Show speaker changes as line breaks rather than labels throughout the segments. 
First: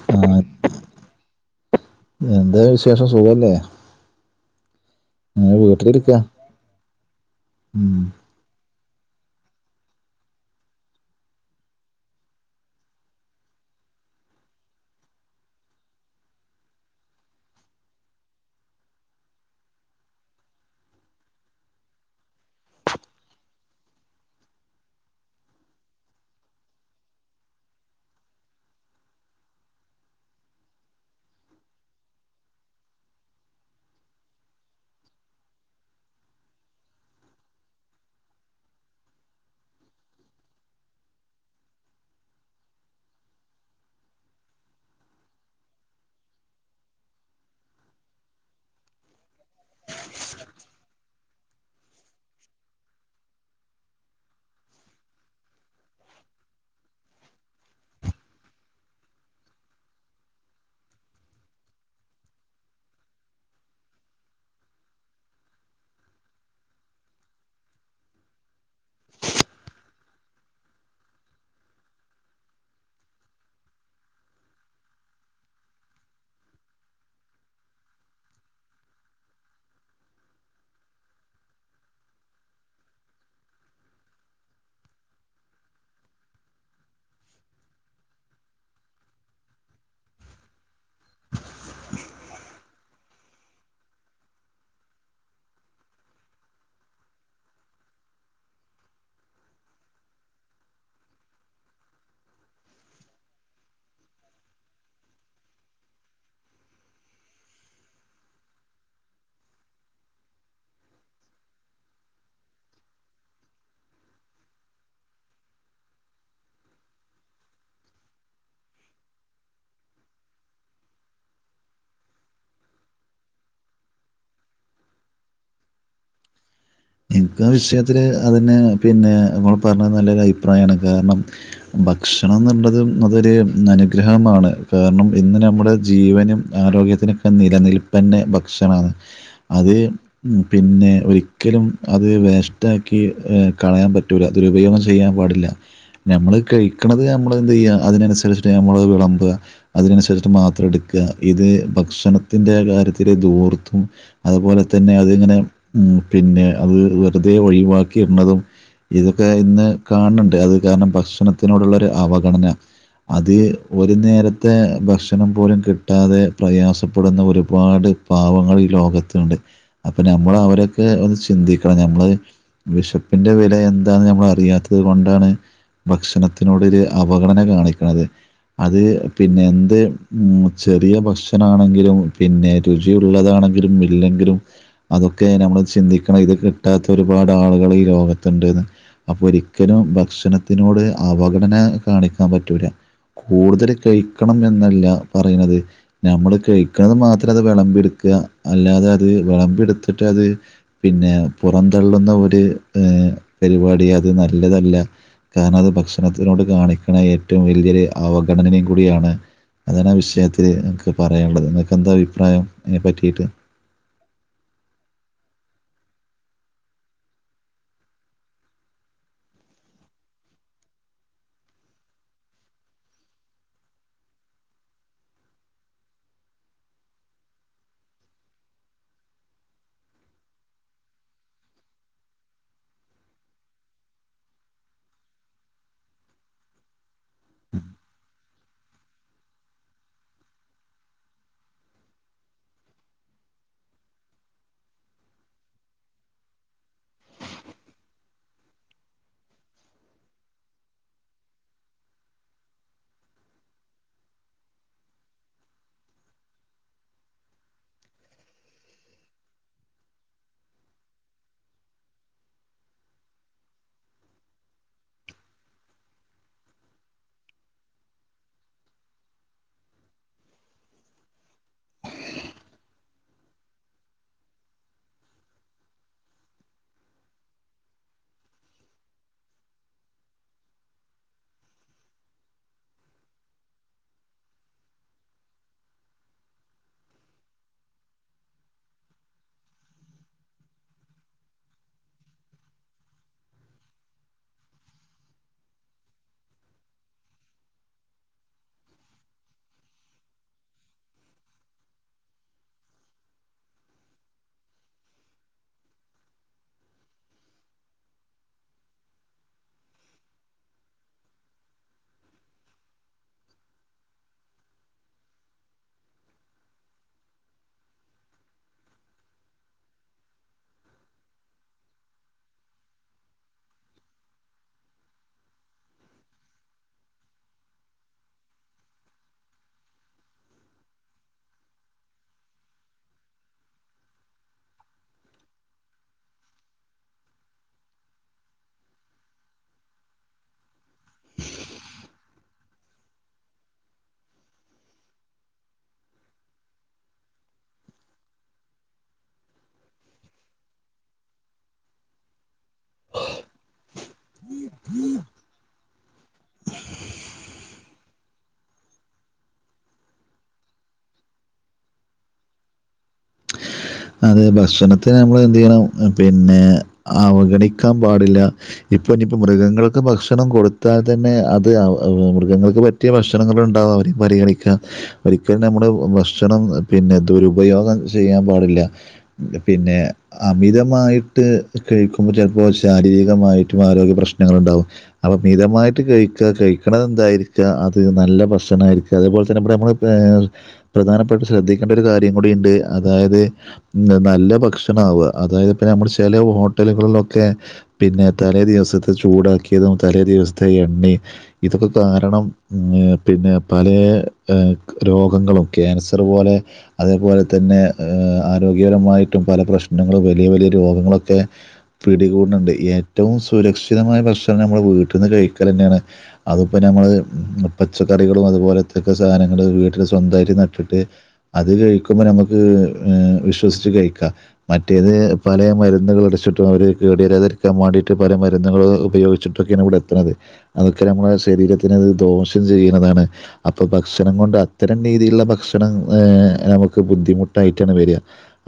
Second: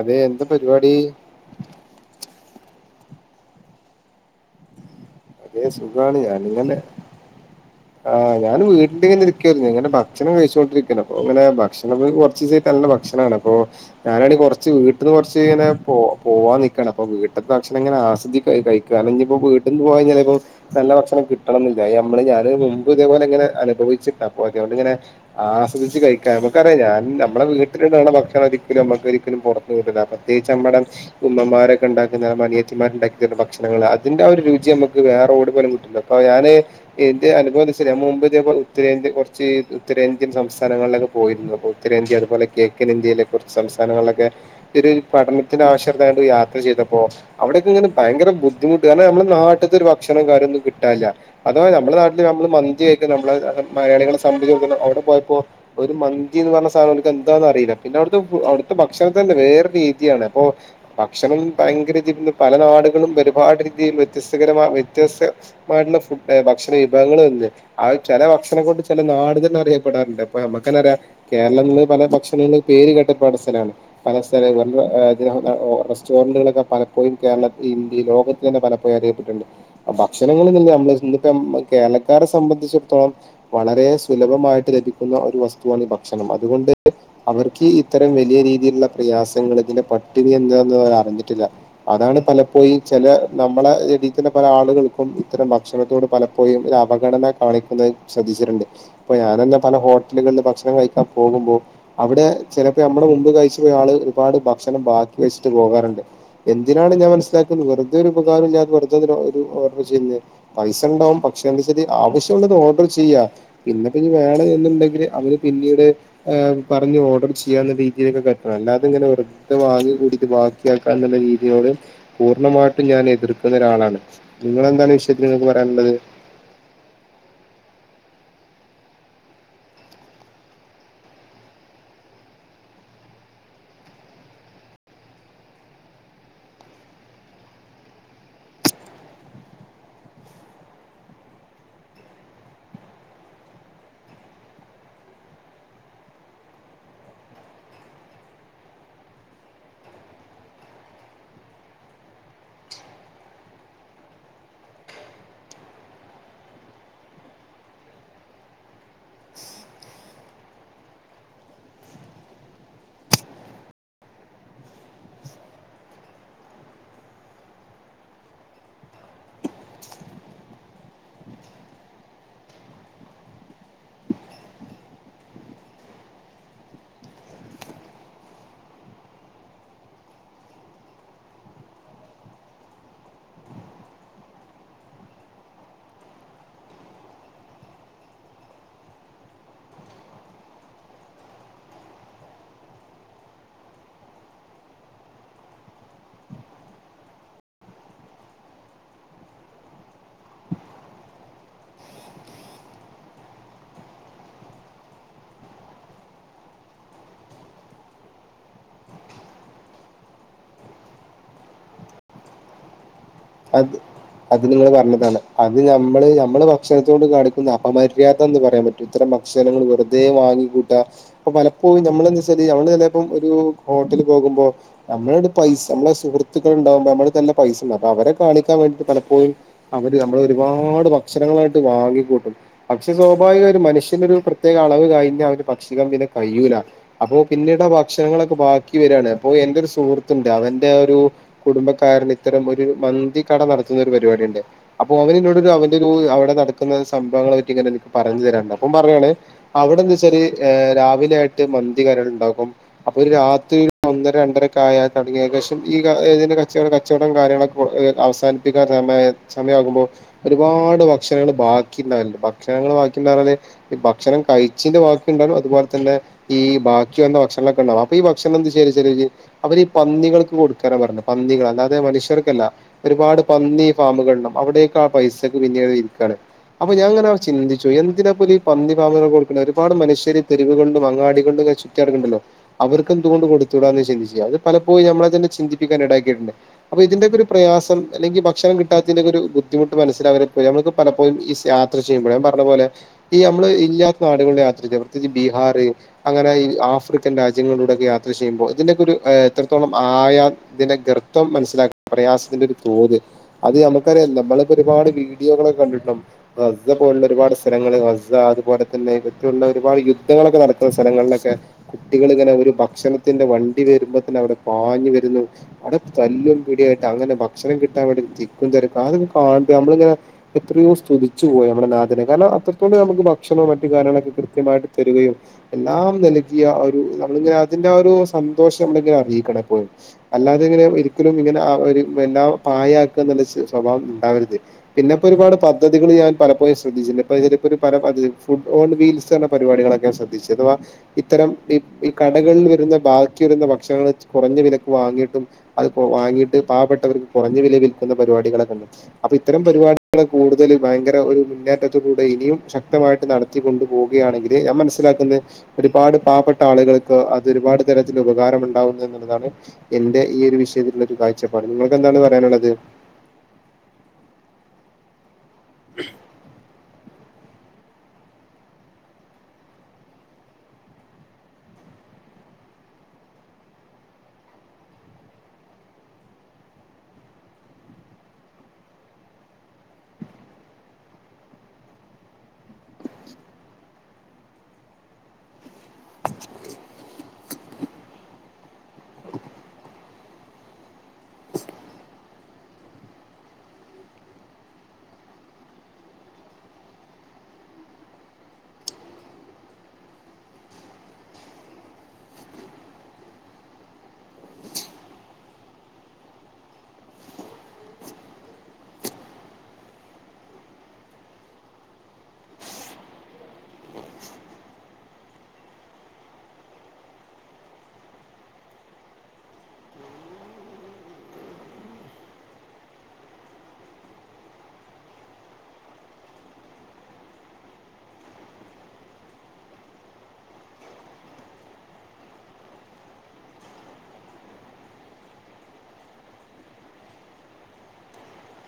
അതെ എന്താ പരിപാടി
എന്താ വിശേഷം സുഖല്ലേ. അങ്ങനെ
ആ
വീട്ടിലിരിക്കാ
സുഖളിയ അനിയന്റെ
ഉം
ആഹ് ഞാൻ വീട്ടിലിങ്ങനെരിക്കാരുന്നു. ഇങ്ങനെ ഭക്ഷണം കഴിച്ചൊണ്ടിരിക്കാണ് അപ്പൊ ഇങ്ങനെ ഭക്ഷണ കൊറച്ച് ദിവസയി നല്ല ഭക്ഷണാണ്. അപ്പൊ ഞാനണ കുറച്ച് വീട്ടന്ന് കുറച്ച് ഞാനങ്ങനെ കുറച്ച്, വീട്ടില് കുറച്ചിങ്ങനെ പോവാൻ നിക്കാണ്. അപ്പൊ വീട്ടിൽത്തെ ഭക്ഷണം ഇങ്ങനെ ആസ്വദിച്ചു കഴിക്കാൻ കാരണം ഇനി ഇപ്പോ വീട്ടീന്ന് പോയയിഞ്ഞാൽ ഇ നല്ല ഭക്ഷണം കിട്ടണംമെന്നില്ല. അത് നമ്മള് ഞാന് മുമ്പ് ഇതേപോലെ ഇങ്ങനെ അനുഭവിച്ചിട്ട. അതൊണ്ടിങ്ങനെ ആസ്വദിച്ച് കഴിക്കാൻ നമ്മക്കറിയാം ഞാൻ നമ്മുടെ വീട്ടിലുണ്ടാക്കുന്ന ഭക്ഷണം ഒരിക്കലും നമ്മുക്ക ഒരിക്കലും പുറത്ത് പ്രത്യേകിച്ച് അമ്മടെ ഉമ്മമാരൊക്കെ ഉണ്ടാക്കുന്ന അനിയത്തിമാർ ഉണ്ടാക്കി തരുന്ന ഭക്ഷണങ്ങൾ അതിന്റെ ആ ഒരു രുചി നമുക്ക് ഇത് വേറെ എവിടെ പോയാലും കിട്ടില്ല. അപ്പോ ഞാന് എന്റെ അനുഭവ എന്ന് വെച്ചാ മുമ്പ് ഇ ഉത്തരേന്ത്യൻ കുറച്ച് ഉത്തരേന്ത്യൻ സംസ്ഥാനങ്ങളിലൊക്കെ പോയിരുന്നു അപ്പോൾ. ഉത്തരേന്ത്യ അതുപോലെ കിഴക്കൻ ഇന്ത്യയിലെ കുറച്ച് സംസ്ഥാനങ്ങളിലൊക്കെ ഒരു പഠനത്തിന് ആവശ്യമായ യാത്ര ചെയ്തപ്പോ അവിടെയൊക്കെങ്ങനെ ഭയങ്കര ബുദ്ധിമുട്ട്. കാരണം നമ്മുടെ നാട്ടിൽത്തെ ഒരു ഭക്ഷണം കാര്യമൊന്നും കിട്ടാനില്ല. അതോ നമ്മള നാട്ടില് നമ്മള് മന്തി കഴിക്ക നമ്മള മലയാളികളെ സംബന്ധിച്ചെടുത്തോളം അവിടെ പോയപ്പോ ഒരു മന്തി എന്ന് പറഞ്ഞ സാധനം അവരിക്ക് എന്താണെന്ന് അറിയില്ല. പിന്നെ അവിടുത്തെ അവിടുത്തെ ഭക്ഷണം തന്നെ വേറെ രീതിയാണ്. അപ്പൊ ഭക്ഷണം ഭയങ്കര രീതിൽ പല നാടുകളും ഒരുപാട് രീതിയിൽ വ്യത്യസ്തകരമായ വ്യത്യസ് മായിട്ടുള്ള ഫുഡ് ഭക്ഷണ വിഭവങ്ങൾ വരുന്നേ ആ ചില ഭക്ഷണം കൊണ്ട് ചില നാട് തന്നെ അറിയപ്പെടാറുണ്ട്. അപ്പൊ നമ്മുക്ക് തന്നെ അറിയാം കേരളങ്ങളില് പല ഭക്ഷണങ്ങളും പേര് കേട്ട പല സ്ഥലാണ്. പല സ്ഥലത്തും റെസ്റ്റോറന്റുകളൊക്കെ പലപ്പോഴും കേരളത്തിൽ ഇന്ത്യ ലോകത്ത് തന്നെ പലപ്പോഴും ഭക്ഷണങ്ങള് നമ്മള് ഇപ്പം കേരളക്കാരെ സംബന്ധിച്ചിടത്തോളം വളരെ സുലഭമായിട്ട് ലഭിക്കുന്ന ഒരു വസ്തുവാണ് ഈ ഭക്ഷണം. അതുകൊണ്ട് അവർക്ക് ഇത്തരം വലിയ രീതിയിലുള്ള പ്രയാസങ്ങൾ ഇതിന്റെ പട്ടിണി എന്താണെന്ന് അവർ അറിഞ്ഞിട്ടില്ല. അതാണ് പലപ്പോഴും ചില നമ്മളെ എടി ഇത്തിന്റെ പല ആളുകൾക്കും ഇത്തരം ഭക്ഷണത്തോട് പലപ്പോഴും ഒരു അവഗണന കാണിക്കുന്ന ശ്രദ്ധിച്ചിട്ടുണ്ട്. ഇപ്പൊ ഞാന് തന്നെ പല ഹോട്ടലുകളില് ഭക്ഷണം കഴിക്കാൻ പോകുമ്പോൾ അവിടെ ചിലപ്പോ നമ്മടെ മുമ്പ് കഴിച്ചു പോയ ആള് ഒരുപാട് ഭക്ഷണം ബാക്കി വെച്ചിട്ട് പോകാറുണ്ട്. എന്തിനാണ് ഞാൻ മനസ്സിലാക്കുന്നത് വെറുതെ ഒരു ഉപകാരം ഞമ്മക്ക് വെറുതെ ഒരു [unintelligible] ചെയ്യുന്നത് പൈസ ഉണ്ടാവും. പക്ഷെ എന്താന്ന് വെച്ചാല് ആവശ്യള്ളത് ഓർഡർ ചെയ്യാ പിന്നൊക്കെ ഇനി വേണ എന്നുണ്ടെങ്കില് അവന് പിന്നീട് പറഞ്ഞു ഓർഡർ ചെയ്യാവുന്ന രീതിയിലൊക്കെ കഴിക്കണം. അല്ലാതങ്ങെനെ വാങ്ങി കൂട്ടി അത് ബാക്കിയാക്കാ എന്നുള്ള രീതിയോട് പൂർണ്ണമായിട്ടും ഞാൻ എതിർക്കുന്ന ഒരാളാണ് നിങ്ങെന്താണ് ഈ വിഷയത്തിൽ നിങ്ങക്ക് പറയാനുള്ളത്.
എനിക്ക് ആഹ് വിഷയത്തില് അതെ പിന്നെ നമ്മൾ പറഞ്ഞത് നല്ലൊരു അഭിപ്രായമാണ് കാരണം ഭക്ഷണം എന്ന ഉള്ളത് അതൊരു അനുഗ്രഹമാണ് കാരണം ഇന്ന് നമ്മുടെ ജീവനും ആരോഗ്യത്തിനൊക്കെ നിലനിൽപ്പന്ന ഭക്ഷണമാണ് അത് പിന്നെ ഒരിക്കലും അത് വേസ്റ്റാക്കി കളയാൻ പറ്റൂല അത് ദുരുപയോഗം ചെയ്യാൻ പാടില്ല നമ്മള് കഴിക്കുന്നത് നമ്മൾ എന്ത് ചെയ്യുക അതിനനുസരിച്ചിട്ട് നമ്മള് വിളമ്പുക അതിനനുസരിച്ചട്ട് മാത്രം എടുക്കുക ഇത് ഭക്ഷണത്തിന്റെ കാര്യത്തില് ദൂർത്തും അതുപോലെ തന്നെ അതിങ്ങനെ ഉം പിന്നെ അത് വെറുതെ ഒഴിവാക്കിയിരുന്നതും ഇതൊക്കെ ഇന്ന് കാണുന്നുണ്ട് അത് കാരണം ഭക്ഷണത്തിനോടുള്ള ഒരു അവഗണന അത് ഒരു നേരത്തെ ഭക്ഷണം പോലും കിട്ടാതെ പ്രയാസപ്പെടുന്ന ഒരുപാട് പാവങ്ങൾ ഈ ലോകത്തുണ്ട് അപ്പൊ നമ്മൾ അവരൊക്കെ ഒന്ന് ചിന്തിക്കണം നമ്മള് വിഷപ്പിന്റെ വില എന്താണ് നമ്മൾ അറിയാത്തത് കൊണ്ടാണ് ഭക്ഷണത്തിനോടൊ ഒരു അവഗണന കാണിക്കണുന്നത് അത് പിന്നെ എന്ത് ഉം ചെറിയ ഭക്ഷണം അണെങ്കിലും പിന്നെ രുചിയുള്ളതാണെങ്കിലും ഇല്ലെങ്കിലും അതൊക്കെ നമ്മൾ ചിന്തിക്ക ണം ഇത് കിട്ടാത്ത ഒരുപാട് ആളുകൾ ഈ ലോഗത്തുണ്ട്ന്ന് അപ്പൊ ഒരിക്കലും ഭക്ഷണത്തിനോട് അവഗടന കാണിക്കാൻ പറ്റൂല കൂടുതൽ കഴിക്കണം എന്നല്ല പറയുന്നത് നമ്മള് കഴിക്കുന്നത് മാത്രം അത് വിളമ്പി എടുക്കുക അല്ലാതെ അത് വിളമ്പി എടുത്തിട്ട് അത് പിന്നെ പുറംന്തള്ളുന്ന ഒരു ഏന് പരിപാടി അത് നല്ലതല്ല കാരണം അത് ഭക്ഷണത്തിനോട് കാണിക്കണ ഏറ്റവും വലിയൊരു അവഗണനയും കൂടിയാണ് അതാണ് ആഹ് വിഷയത്തില്ൽ നിങ്ങൾക്ക് പറയാനുള്ളത് നിൾക്ക്ന്താ അഭിപ്രായം അതിനെ പറ്റിയിട്ട്
അത് അത് നിങ്ങൾ പറഞ്ഞതാണ് അത് നമ്മള് നമ്മള് ഭക്ഷണത്തോണ്ട് കാണിക്കുന്ന അപമര്യാദ എന്ന് പറയാൻ പറ്റും ഇത്തം ഭക്ഷണങ്ങൾ വെറുതെ വാങ്ങിക്കൂട്ട അപ്പൊ പലപ്പോഴും നമ്മള എന്താച്ച നമ്മള് ചലപ്പോ ഒരു ഹോട്ടല് പോകുമ്പോ നമ്മള ഒരു പൈസ നമ്മെ സുഹൃത്തുക്കൾ ഉണ്ടാകുമ്പോ നമ്മ നല്ല പൈസ അപ്പൊ അവരെ കാണിക്കാൻ വേണ്ടിട്ട് പലപ്പോഴും അവര് നമ്മൾ ഒരുപാട് ഭക്ഷണങ്ങളായിട്ട് വാങ്ങിക്കൂട്ടും പക്ഷെ സ്വാഭാവിക ഒരു മനുഷ്യൻ ഒരു പ്രത്യേക അളവ് കഴിഞ്ഞ അവര് ഭക്ഷിക്കാൻ പിന്നെ കഴിയുല അപ്പൊ പിന്നീട് ആഹ് ഭക്ഷണങ്ങളൊക്കെ ബാക്കി വരയാണ് അപ്പൊ എന്റെ ഒരു സുഹൃത്തുണ്ട് അവൻന്റെ ഒരു കുടുംബക്കാരന് ഇത്തരം ഒരു മന്തി കട നടത്തുന്ന ഒരു പരിപാടി ഉണ്ട് അപ്പൊ അവനോട് ഒരു അവന്റെ ഒരു അവിടെ നടക്കുന്ന സംഭവങ്ങളെ പറ്റി ഇങ്ങനെ എനിക്ക് പറഞ്ഞു തരാനുണ്ട് അപ്പം പറയുവാണ് അവിടെന്ത്ച്ചാരി രാവിലെ ആയിട്ട് മന്തി കാര്യങ്ങൾ ഉണ്ടകും അപ്പൊ ഒരു രാത്രി ഒന്നര രണ്ടരൊക്കെ ആൽ തുടങ്ങിയതിന ശേഷം ഈ ഏതി കച്ച കച്ചവടം കാര്യങ്ങളൊക്കെ അവസാനിപ്പിക്കാൻ സമയ സമയമാകുമ്പോൾ ഒരുപാട് ഭക്ഷണങ്ങൾ ബാക്കി ഉണ്ടാവലുണ്ട് ഭക്ഷണങ്ങള്ൾ ബാക്കിന്ന് പറഞ്ഞാല് ഈ ഭക്ഷണം കഴിച്ചിന്റെ വാക്കി ഉണ്ടാക്കും അതുപോലെ തന്നെ ഈ ബാക്കി വന്ന ഭക്ഷണക്കെ ഉണ്ടാവും അപ്പൊ ഈ ഭക്ഷണം എന്ത് ചെയ്യല് അവര് ഈ പന്നികൾക്ക് കൊടുക്കാന പറഞ്ഞു പന്നികൾ അല്ലാതെ മനുഷ്യർക്കല്ല ഒരുപാട് പന്നി ഫാമുകൾ ഉണ്ട് അവിടെയക്കെ ആഹ് പൈസക്ക് പിന്നിട് വിക്കുക്കയാണ് അപ്പൊ ഞാ അങ്ങനെ ചിന്തിച്ച എന്തിനാ പോല ഈ പാന്നി ഭാമുക്കളിൽ കൊടുക്കുന്ന ഒരുപാട് മനുഷ്യര് തെരുവുകളിലും അങ്ങാടികളിലും ക ക്കണ്ടല്ലോ അവർക്ക് എന്തുക കൊണ്ട് കൊടുത്തൂടാന്ന് ചിന്തിച്ച അത് പലപ്പോഴും നമ്മളെ തന്നെ ചിന്തിപ്പിക്കാൻ ഇടയാക്കിയിട്ടുണ്ട് അപ്പൊ ഇതിന്റെ ഒക്ക ഒരു പ്രയാസം അല്ലെങ്കി ഭക്ഷണം കിട്ടാത്തിതിന്റെ ഒരു ബുദ്ധിമുട്ട് മനസ്സിലകെ പോയി നമ്മളൊകെ പലപ്പോഴും ഈ യാത്ര ചെയ്യുമ്പഴ ഞാൻ പറഞ്ഞ പോലെ ഈ നമ്മള് ഇല്ലാത്ത നാടുകളുടെ യാത്ര ചെയ പ്രത്യേകിച്ച് ബീഹാറ് അങ്ങനെ ഈ ആഫ്രിക്കൻ രാജ്യങ്ങളിലൂടെയൊക്കെ യാത്ര ചെയ്യുമ്പോൾ ഇതിന്റെക്കെ ഒരു എത്രത്തോളം ആയാ ഇതിന്റെ ഗർത്വം മനസിലാക്ക പ്രയാസത്തിന്റെ തോത് അത് നമുക്കറിയല്ല നമ്മളപ്പോ ഒരുപാട് വീഡിയോകളൊക്കെ കണ്ടിട്ടുണ്ടാവും സ്സ പോലുള്ള ഒരുപാട് സ്ഥലങ്ങള് സ്സ അതുപോലെ തന്നെറ്റുള്ള ഒരുപാട് യുദ്ധങ്ങളൊക്കെ നടക്കുന്ന സ്ഥലങ്ങളിലൊക്കെ കുട്ടികളിങ്ങനെ ഒരു ഭക്ഷണത്തിന്റെ വണ്ടി വരുമ്പോ തന്നെ അവിടെ പാഞ്ഞ് വരുന്നു അവിടെ തല്ലും പിടിയായിട്ട് അങ്ങനെ ഭക്ഷണം കിട്ടാൻ വേണ്ടി തിക്കും തിരക്കും അതൊക്കെ കാണുമ്പോ നമ്മളിങ്ങനെ എത്രയോ സ്തുതിച്ചു പോയി നമ്മുടെ നാഥനെ കാരണം അത്രത്തോടെ നമുക്ക് ഭക്ഷണോ മറ്റു കാര്യങ്ങളൊക്കെ കൃത്യമായിട്ട് തരുകയും എല്ലാം നൽകിയ ഒരു നമ്മളിങ്ങനെ അതിന്റെ ഒരു സന്തോഷം ഇണ്ടങ്കി ഇങ്ങനെ അറിയിക്കണം എപ്പോഴും അല്ലാതെ ഇങ്ങനെ ഒരിക്കലും ഇങ്ങനെ ഒരു എല്ലാം പായ ആക്കുക എന്നുള്ള സ്വഭാവം ഉണ്ടാവരുത് പിന്നെപ്പോ ഒരുപാട് പദ്ധതികൾ ഞാൻ പലപ്പോഴും ശ്രദ്ധിച്ചിട്ടണ്ട്പ്പ ഇതില ഫുഡ് ഓൺ വി ച്ചാണ് പരിപാടികളൊക്കെ ശ്രദ്ധിച്ചു അഥവാ ഇത്തരം ഈ ഈ കടകളിൽ വരുന്ന ബാക്കി വരുന്ന ഭക്ഷണങ്ങള് കുറഞ്ഞ വിലക്ക് വാങ്ങിട്ട് അത് വാങ്ങിയിട്ട് പാവപ്പെട്ടവർക്ക് കുറഞ്ഞ വില വിൽക്കുന്ന പരിപാടികളെക്കെ ഇണ്ട് അപ്പൊ ഇത്തരം പരിപാടികള് കൂടുതൽ ഭയങ്കര ഒരു മുന്നേറ്റത്തിലൂടെ ഇനിയും ശക്തമായിട്ട് നട നിർത്തി കൊണ്ടു പോകുകയാണെങ്കില് ഞാൻ മനസ്സിലാക്കുന്നത് ഒരുപാട് പാവപ്പെട്ട ആളുകൾക്ക് അത് ഒരുപാട് തരത്തിൽ ഉപകാരം ഉണ്ടാവുന്നു എന്നുള്ളതാണ് എന്റെ ഈ ഒരു വിഷയത്തില ഒരു കാഴ്ചപ്പാട് നിങ്ങൾക്ക് എന്താണ് പറയാനുള്ളത്
അത് ഭക്ഷണത്തിന് നമ്മള് എന്ത് ചെയ്യണം പിന്നെ അവഗണിക്കാൻ പാടില്ല ഇപ്പൊ ഇനിയിപ്പോ മൃഗങ്ങൾക്ക് ഭക്ഷണം കൊടുത്താൽ തന്നെ അത് മൃഗങ്ങൾക്ക് പ പറ്റിയ ഭക്ഷണങ്ങൾ ഉണ്ടാവും അവരേം പരിഗണിക്കുക ഒരിക്കലും നമ്മുടെ ഭക്ഷണം പിന്നെ ദുരുപയോഗം ചെയ്യാൻ പാടില്ല പിന്നെ അമിതമായിട്ട് കഴിക്കുമ്പോൾ ചിലപ്പോൾ ശാരീരികമായിട്ടും ആരോഗ്യ പ്രശ്നങ്ങളുണ്ടാവും അപ്പൊ മിതമായിട്ട് കഴിക്ക കഴിക്കണത് എന്തായിരിക്കാ അത് നല്ല ഭക്ഷണായിരിക്കുക അതേപോലെ തന്നെ ഇ നമ്മൾ പ്രധാനപ്പെട്ട് ശ്രദ്ധിക്കേണ്ട ഒരു കാര്യം കൂടി ഉണ്ട് അതായത് ഉം നല്ല ഭക്ഷണ ആവുക അതായത് പിന്നെ നമ്മൾ ചില ഹോട്ടലുകളിലൊക്കെ പിന്നെ തലേ ദിവസത്തെ ചൂടാക്കിയതും തലേ ദിവസത്തെ എണ്ണേം ഇതൊക്കെ കാരണം പിന്നെ പലേ രോഗങ്ങളും ക്യാൻസർ പോലെ അതേപോലെ തന്നെ ആരോഗ്യപരമായിട്ടും പല പ്രശ്നങ്ങളും വലിയ വലിയ രോഗങ്ങളൊക്കെ പിടികൂടുന്നുണ്ട് ഏറ്റവും സുരക്ഷിതമായ ഭക്ഷണം നമ്മുടെ വീട്ടിൽ നിന്ന് കഴിക്കൽ തന്നെയാണ് അതിപ്പം നമ്മള് പച്ചക്കറികളും അതുപോലത്തക്കെ സാധനങ്ങള് വീട്ടില് സ്വന്തമായിട്ട് നട്ടിട്ട് അത് കഴിക്കുമ്പോ നമുക്ക് ഏഹ് വിശ്വസിച്ചു കഴിക്കാം മറ്റേത് പല മരുന്നുകൾ അടിച്ചിട്ടും അവര് കേടരാതിരിക്കാൻ വേണ്ടിയിട്ട് പല മരുന്നുകളും ഉപയോഗി ചിട്ടൊക്കെയാണ് ഇവിടെ എത്തണത് അതൊക്കെ നമ്മളുടെ ശരീരത്തിന് ദോഷം ചെയ്യുന്നതാണ് അപ്പൊ ഭക്ഷണം കൊണ്ട് അത്തരം രീതിയിലുള്ള ഭക്ഷണം ഏഹ് നമുക്ക് ബുദ്ധിമുട്ടായിട്ടാണ് വരിക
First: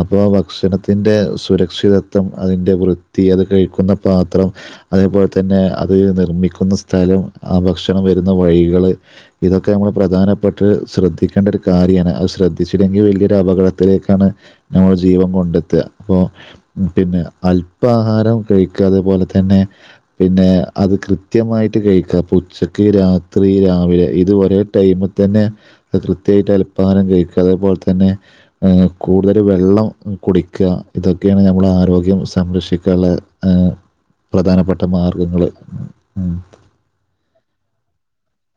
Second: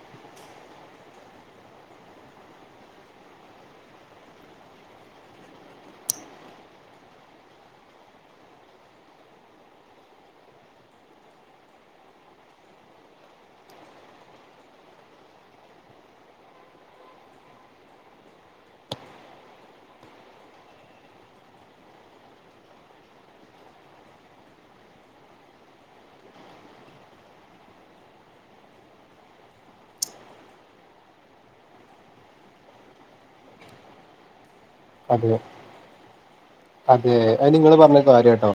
അപ്പോ ഭക്ഷണത്തിന്റെ സുരക്ഷിതത്വം അതിന്റെ വൃത്തി അത് കഴിക്കുന്ന പാത്രം അതേപോലെ തന്നെ അത് നിർമ്മിക്കുന്ന സ്ഥലം ആ ഭക്ഷണം വരുന്ന വഴികള് ഇതൊക്കെ നമ്മള് പ്രധാനപ്പെട്ട് ശ്രദ്ധിക്കേണ്ട ഒരു കാര്യമാണ് അത് ശ്രദ്ധിച്ചില്ലെങ്കിൽ വലിയൊരു അപകട ത്തിലേക്കാണ് ഞമ്മുടെ ജീവം കൊണ്ടെത്തുക അപ്പൊ പിന്നെ അൽപാഹാരം കഴിക്ക അതുപോലെ തന്നെ പിന്നെ അത് കൃത്യമായിട്ട് കഴിക്കുക ഉച്ചക്ക് രാത്രി രാവിലെ ഇത് ഒരേ ടൈമു തന്നെ കൃത്യമായിട്ട് അൽപഹാരം കഴിക്കുക അതേപോലെ തന്നെ കൂടുതൽ വെള്ളം കുടിക്കുക ഇതൊക്കെയാണ് നമ്മൾ ആരോഗ്യം സംരക്ഷിക്കാനുള്ള ഏഹ് പ്രധാനപ്പെട്ട
അതെ
മാർഗങ്ങള്
അതെ അത് നിങ്ങള് പറഞ്ഞ കാര്യട്ടോ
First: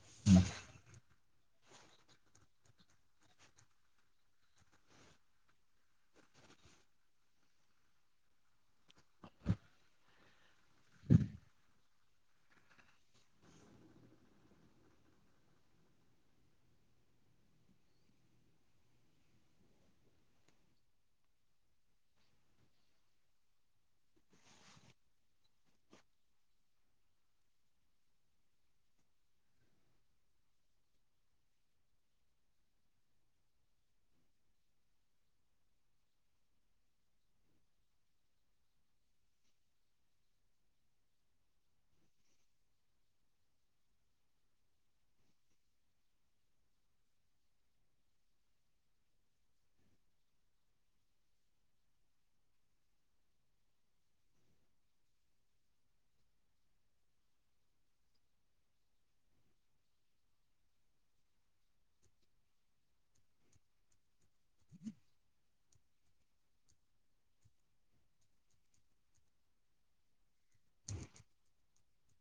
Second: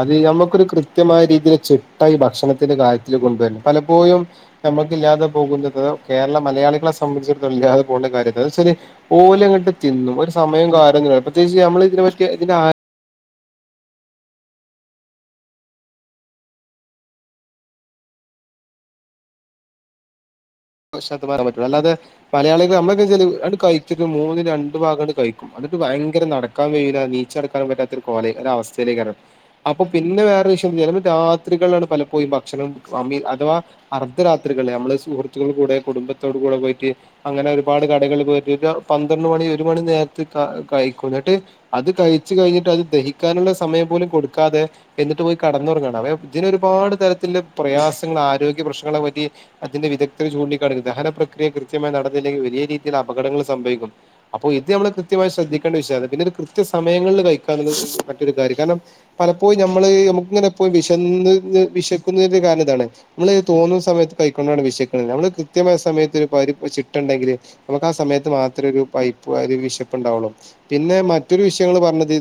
അത് ഞമ്മുക്കൊരു കൃത്യമായ രീതിയിൽ ചി ചിട്ടായി ഈ ഭക്ഷണത്തിന്റെ കാര്യത്തിൽ കൊണ്ടുവരണം പലപ്പോഴും നമ്മുക്ക് ഇല്ലാതെ പോകുന്നത് കേരള മലയാളികളെ സംബന്ധിച്ചിടത്തോം ഇല്ലാതെ പോകേണ്ട കാര്യത്തി അത് എന്ന്ച്ചാല് ഓല്ങ്ങട്ട് തിന്നും ഒരു സമയോം കാര്യം ഒന്നും ഇല്ല പ്രത്യേകിച്ച് നമ്മ [unintelligible] [unintelligible] അല്ലാതെ മലയാളികൾ നമ്മളക്കെച്ചാല് കഴിച്ചിട്ട് മൂന്ന് രണ്ട് ഭാഗാണ്ട് കഴിക്കും എന്നിട്ട് ഭയങ്കര നടക്കാൻ കഴിയില്ല നീച്ചടക്കാനും പറ്റാത്തൊരു കൊലായി ഒരു അവസ്ഥയിലേക്കാരും അപ്പൊ പിന്നെ വേറെ വിഷം ചെലപ്പം രാത്രികളിലാണ് പലപ്പോഴും ഭക്ഷണം അമി അഥവാ അർദ്ധരാത്രികളില് നമ്മള് സുഹൃത്തുക്കൾടെ കൂടെ കുടുംബത്തോട് കൂടെ പോയിട്ട് അങ്ങനെ ഒരുപാട് കടകള്‌ പോയിട്ട് പന്ത്രണ്ട് മണി ഒരു മണി നേരത്തേക്ക് കഴിക്കും എന്നിട്ട് അത് കഴിച്ച് കഴിഞ്ഞിട്ട് അത് ദഹിക്കാനുള്ള സമയം പോലും കൊടുക്കാതെ എന്നിട്ട് പോയി കേടന്നുറങ്ങാണ് ഇതിന് ഒരുപാട് തരത്തിലെ പ്രയാസങ്ങള് ആരോഗ്യ പ്രശ്നങ്ങളെ പറ്റി അതിന് വിദഗ്ധർ ചൂണ്ടിക്കാണിക്കു ദഹനപക്രിയ കൃത്യമായി നടന്നില്ലെങ്കിൽ വലിയ രീതിയിൽ അപകടങ്ങൾ സംഭവിക്കും അപ്പൊ ഇത് നമ്മള് കൃത്യമായി ശ്രദ്ധിക്കേണ്ട വിഷയ പിന്നെരു കൃത്യ സമയങ്ങളിൽ കഴിക്കാനു മറ്റൊരു കാര്യം കാരണം പലപ്പോഴും നമ്മള് നമുക്ക് ഇങ്ങനെ പോഴും വിശന്ന് വിശക്കുന്നന്റെ കാരണം ഇതാണ് ഇമ്മള് തോന്നുന്ന സമയത്ത് കഴിക്കുമ്പോഴാണ് വിശക്കുന്നത് നമ്മള് കൃത്യമായ സമയത്ത് ഒരു പരിപ്പ ചിട്ടണ്ടെങ്കില് നമുക്ക് ആ സമയത്ത് മാത്രമേ ഒരു പൈപ്പ് ഒരു വിശപ്പ് ഉണ്ടാവുള്ളൂ പിന്നെ മറ്റൊരു വിഷയങ്ങൾ പറഞ്ഞത്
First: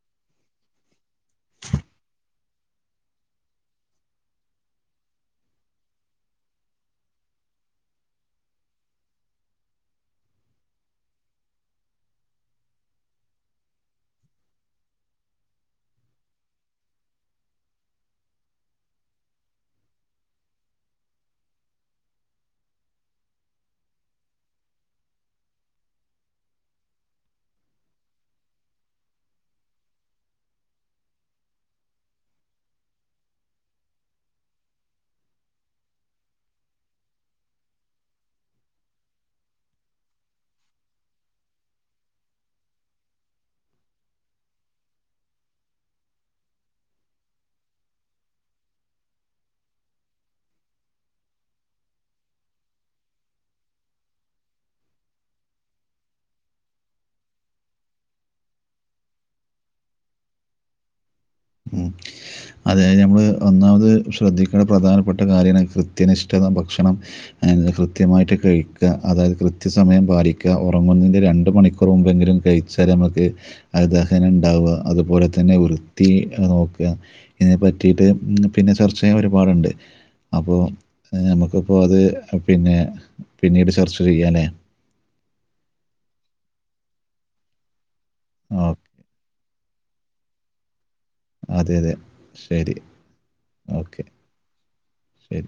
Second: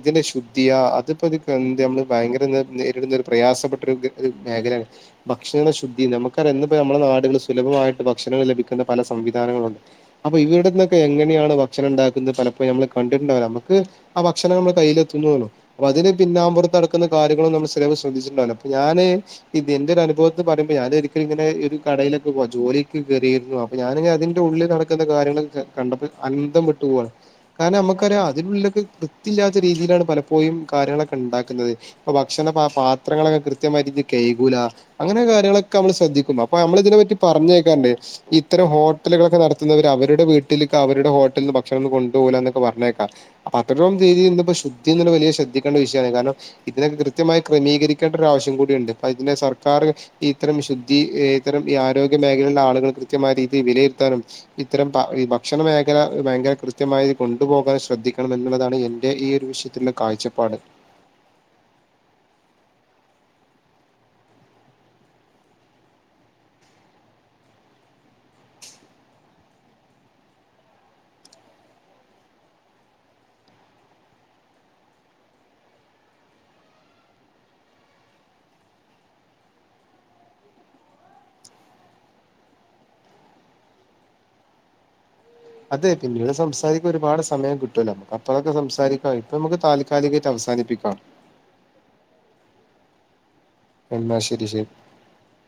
ഇതിന്റെ ശുദ്ധിയാ അതിപ്പോ നമ്മള് ഭയങ്കര [unintelligible] പ്രയാസപ്പെട്ട ഒരു മേഖലയാണ് ഭക്ഷണ ശുദ്ധി നമുക്കറിയ ഇപ്പോ നമ്മള്ള നാടുകള് സുലഭമായിട്ട് ഭക്ഷണങ്ങൾ ലഭിക്കുന്ന പല സംവിധാനങ്ങളുണ്ട് അപ്പൊ ഇവിടുന്നൊക്കെ എങ്ങനെയാണ് ഭക്ഷണം ഉണ്ടാക്കുന്നത് പലപ്പോഴും നമ്മള്‌ കണ്ടിട്ടുണ്ടാവില്ല നമുക്ക് ആ ഭക്ഷണം നമ്മള്‌ കൈയിൽ എത്തുന്നുലോ അപ്പ അതിന് പിന്നാമ്പുറത്ത് നടക്കുന്ന കാര്യങ്ങളൊന്നും നമ്മള് ശ്ര ശ്രദ്ധിച്ചിട്ടുണ്ടാവില്ല അപ്പ ഞാന് ഇത് എന്റെ ഒരുനുഭവത്തി പറയുമ്പോ ഞാന് എനിക്ക് ഇങ്ങനെ ഒരു കടയിലൊക്കെ പോകുവാ ജോലിക്ക് കയറിയിരുന്നു അപ്പൊ ഞാന് അതിന്റെ ഉള്ളിൽ നടക്കുന്ന കാര്യങ്ങളൊ കണ്ടപ്പോ അന്തം വിട്ടു പോവുണ് കാരണം നമുക്കറിയാം അതിനുള്ളിലൊക്കെ വ്യത്തിയില്ലാത്ത രീതിയിലാണ് പലപ്പോഴും കാര്യങ്ങളൊക്കെ ഉണ്ടാക്കുന്നത് അപ്പൊ ഭക്ഷണ പാത്രങ്ങളൊക്കെ കൃത്യമായി രീതി കയിക്കൂല്ല അങ്ങനെ കാര്യങ്ങളൊക്കെ നമ്മള് ശ്രദ്ധി അപ്പൊ നമ്മള്‌ ഇതിനെ പറ്റി പറഞ്ഞ് കേക്കാറ്ണ്ട് ഇത്തരം ഹോട്ടലുകളൊക്കെ നടത്തുന്നവര് അവരുടെ വീട്ടിലിക്ക് അവരുടെ ഹോട്ടലിൽ നിന്ന് ഭക്ഷണം കൊണ്ടുപോകുല്ല എന്നൊക്കെ പറഞ്ഞേക്കാറുണ്ട് അതുപ്പം രീതിൽന്ന ശുദ്ധിന്ന വലിയ ശ്രദ്ധിക്കേണ്ട വിഷയമാണ് കാരണം ഇതിനെ കൃത്യമായി ക്രമീകരിക്കേണ്ട ഒരു ആവശ്യം കൂടിയുണ്ട് അ ഇതിന്റെ സർക്കാർ ഇത്തരം ശുദ്ധ ഇത്തരം ഈ ആരോഗ്യ മേഖലയിലെ ആളുകൾ കൃത്യമായ രീതിയിൽ വിലയിരുത്താനും ഇത്തരം ഈ ഭക്ഷണ മേഖല ഭയങ്കര കൃത്യമായി കൊണ്ടുപോകാൻ ശ്രദ്ധിക്കണം എന്നുള്ളതാണ് എന്റെ ഈ ഒരു വിഷ കാഴ്ചപ്പാട്
ഉം അതായത് നമ്മൾ ഒന്നാമത് ശ്രദ്ധിക്കേണ്ട പ്രധാനപ്പെട്ട കാര്യമാണ് കൃത്യനിഷ്ഠത ഭക്ഷണം അ കൃത്യമായിട്ട് കഴിക്ക അതായത് കൃത്യസമയം പാലിക്കുക ഉറങ്ങുന്നതിൻ്റെ രണ്ട് മണിക്കൂർ മുമ്പെങ്കിലും കഴി സരമുക്ക് അ ദഹനം ഉണ്ടാവുക അതുപോലെ തന്നെ വ്യ ത്തി നോക്കുക ഇതിനെ പറ്റിയിട്ട് പിന്നെ ചർച്ച ചെയ്യാൻ ഒരുപാടുണ്ട് അപ്പോ നമുക്കിപ്പോൾ അത് പിന്നെ പിന്നീട് സെർച്ച് ചെയ്യാം ഞാൻ
അതെ പിന്നീട് സംസാരിക്ക ഒരുപാട് സമയം കിട്ടുലോ നമുക്ക് അപ്പോഴൊക്കെ
ഓ
സംസാരി ഇപ്പൊ നമുക്ക് താൽക്കാലികമായിട്ട് അവസാനിപ്പിക്കാം
അതെ അതെ ശരി ഓക്കെ
എന്ന ശരി ശരി
ശരി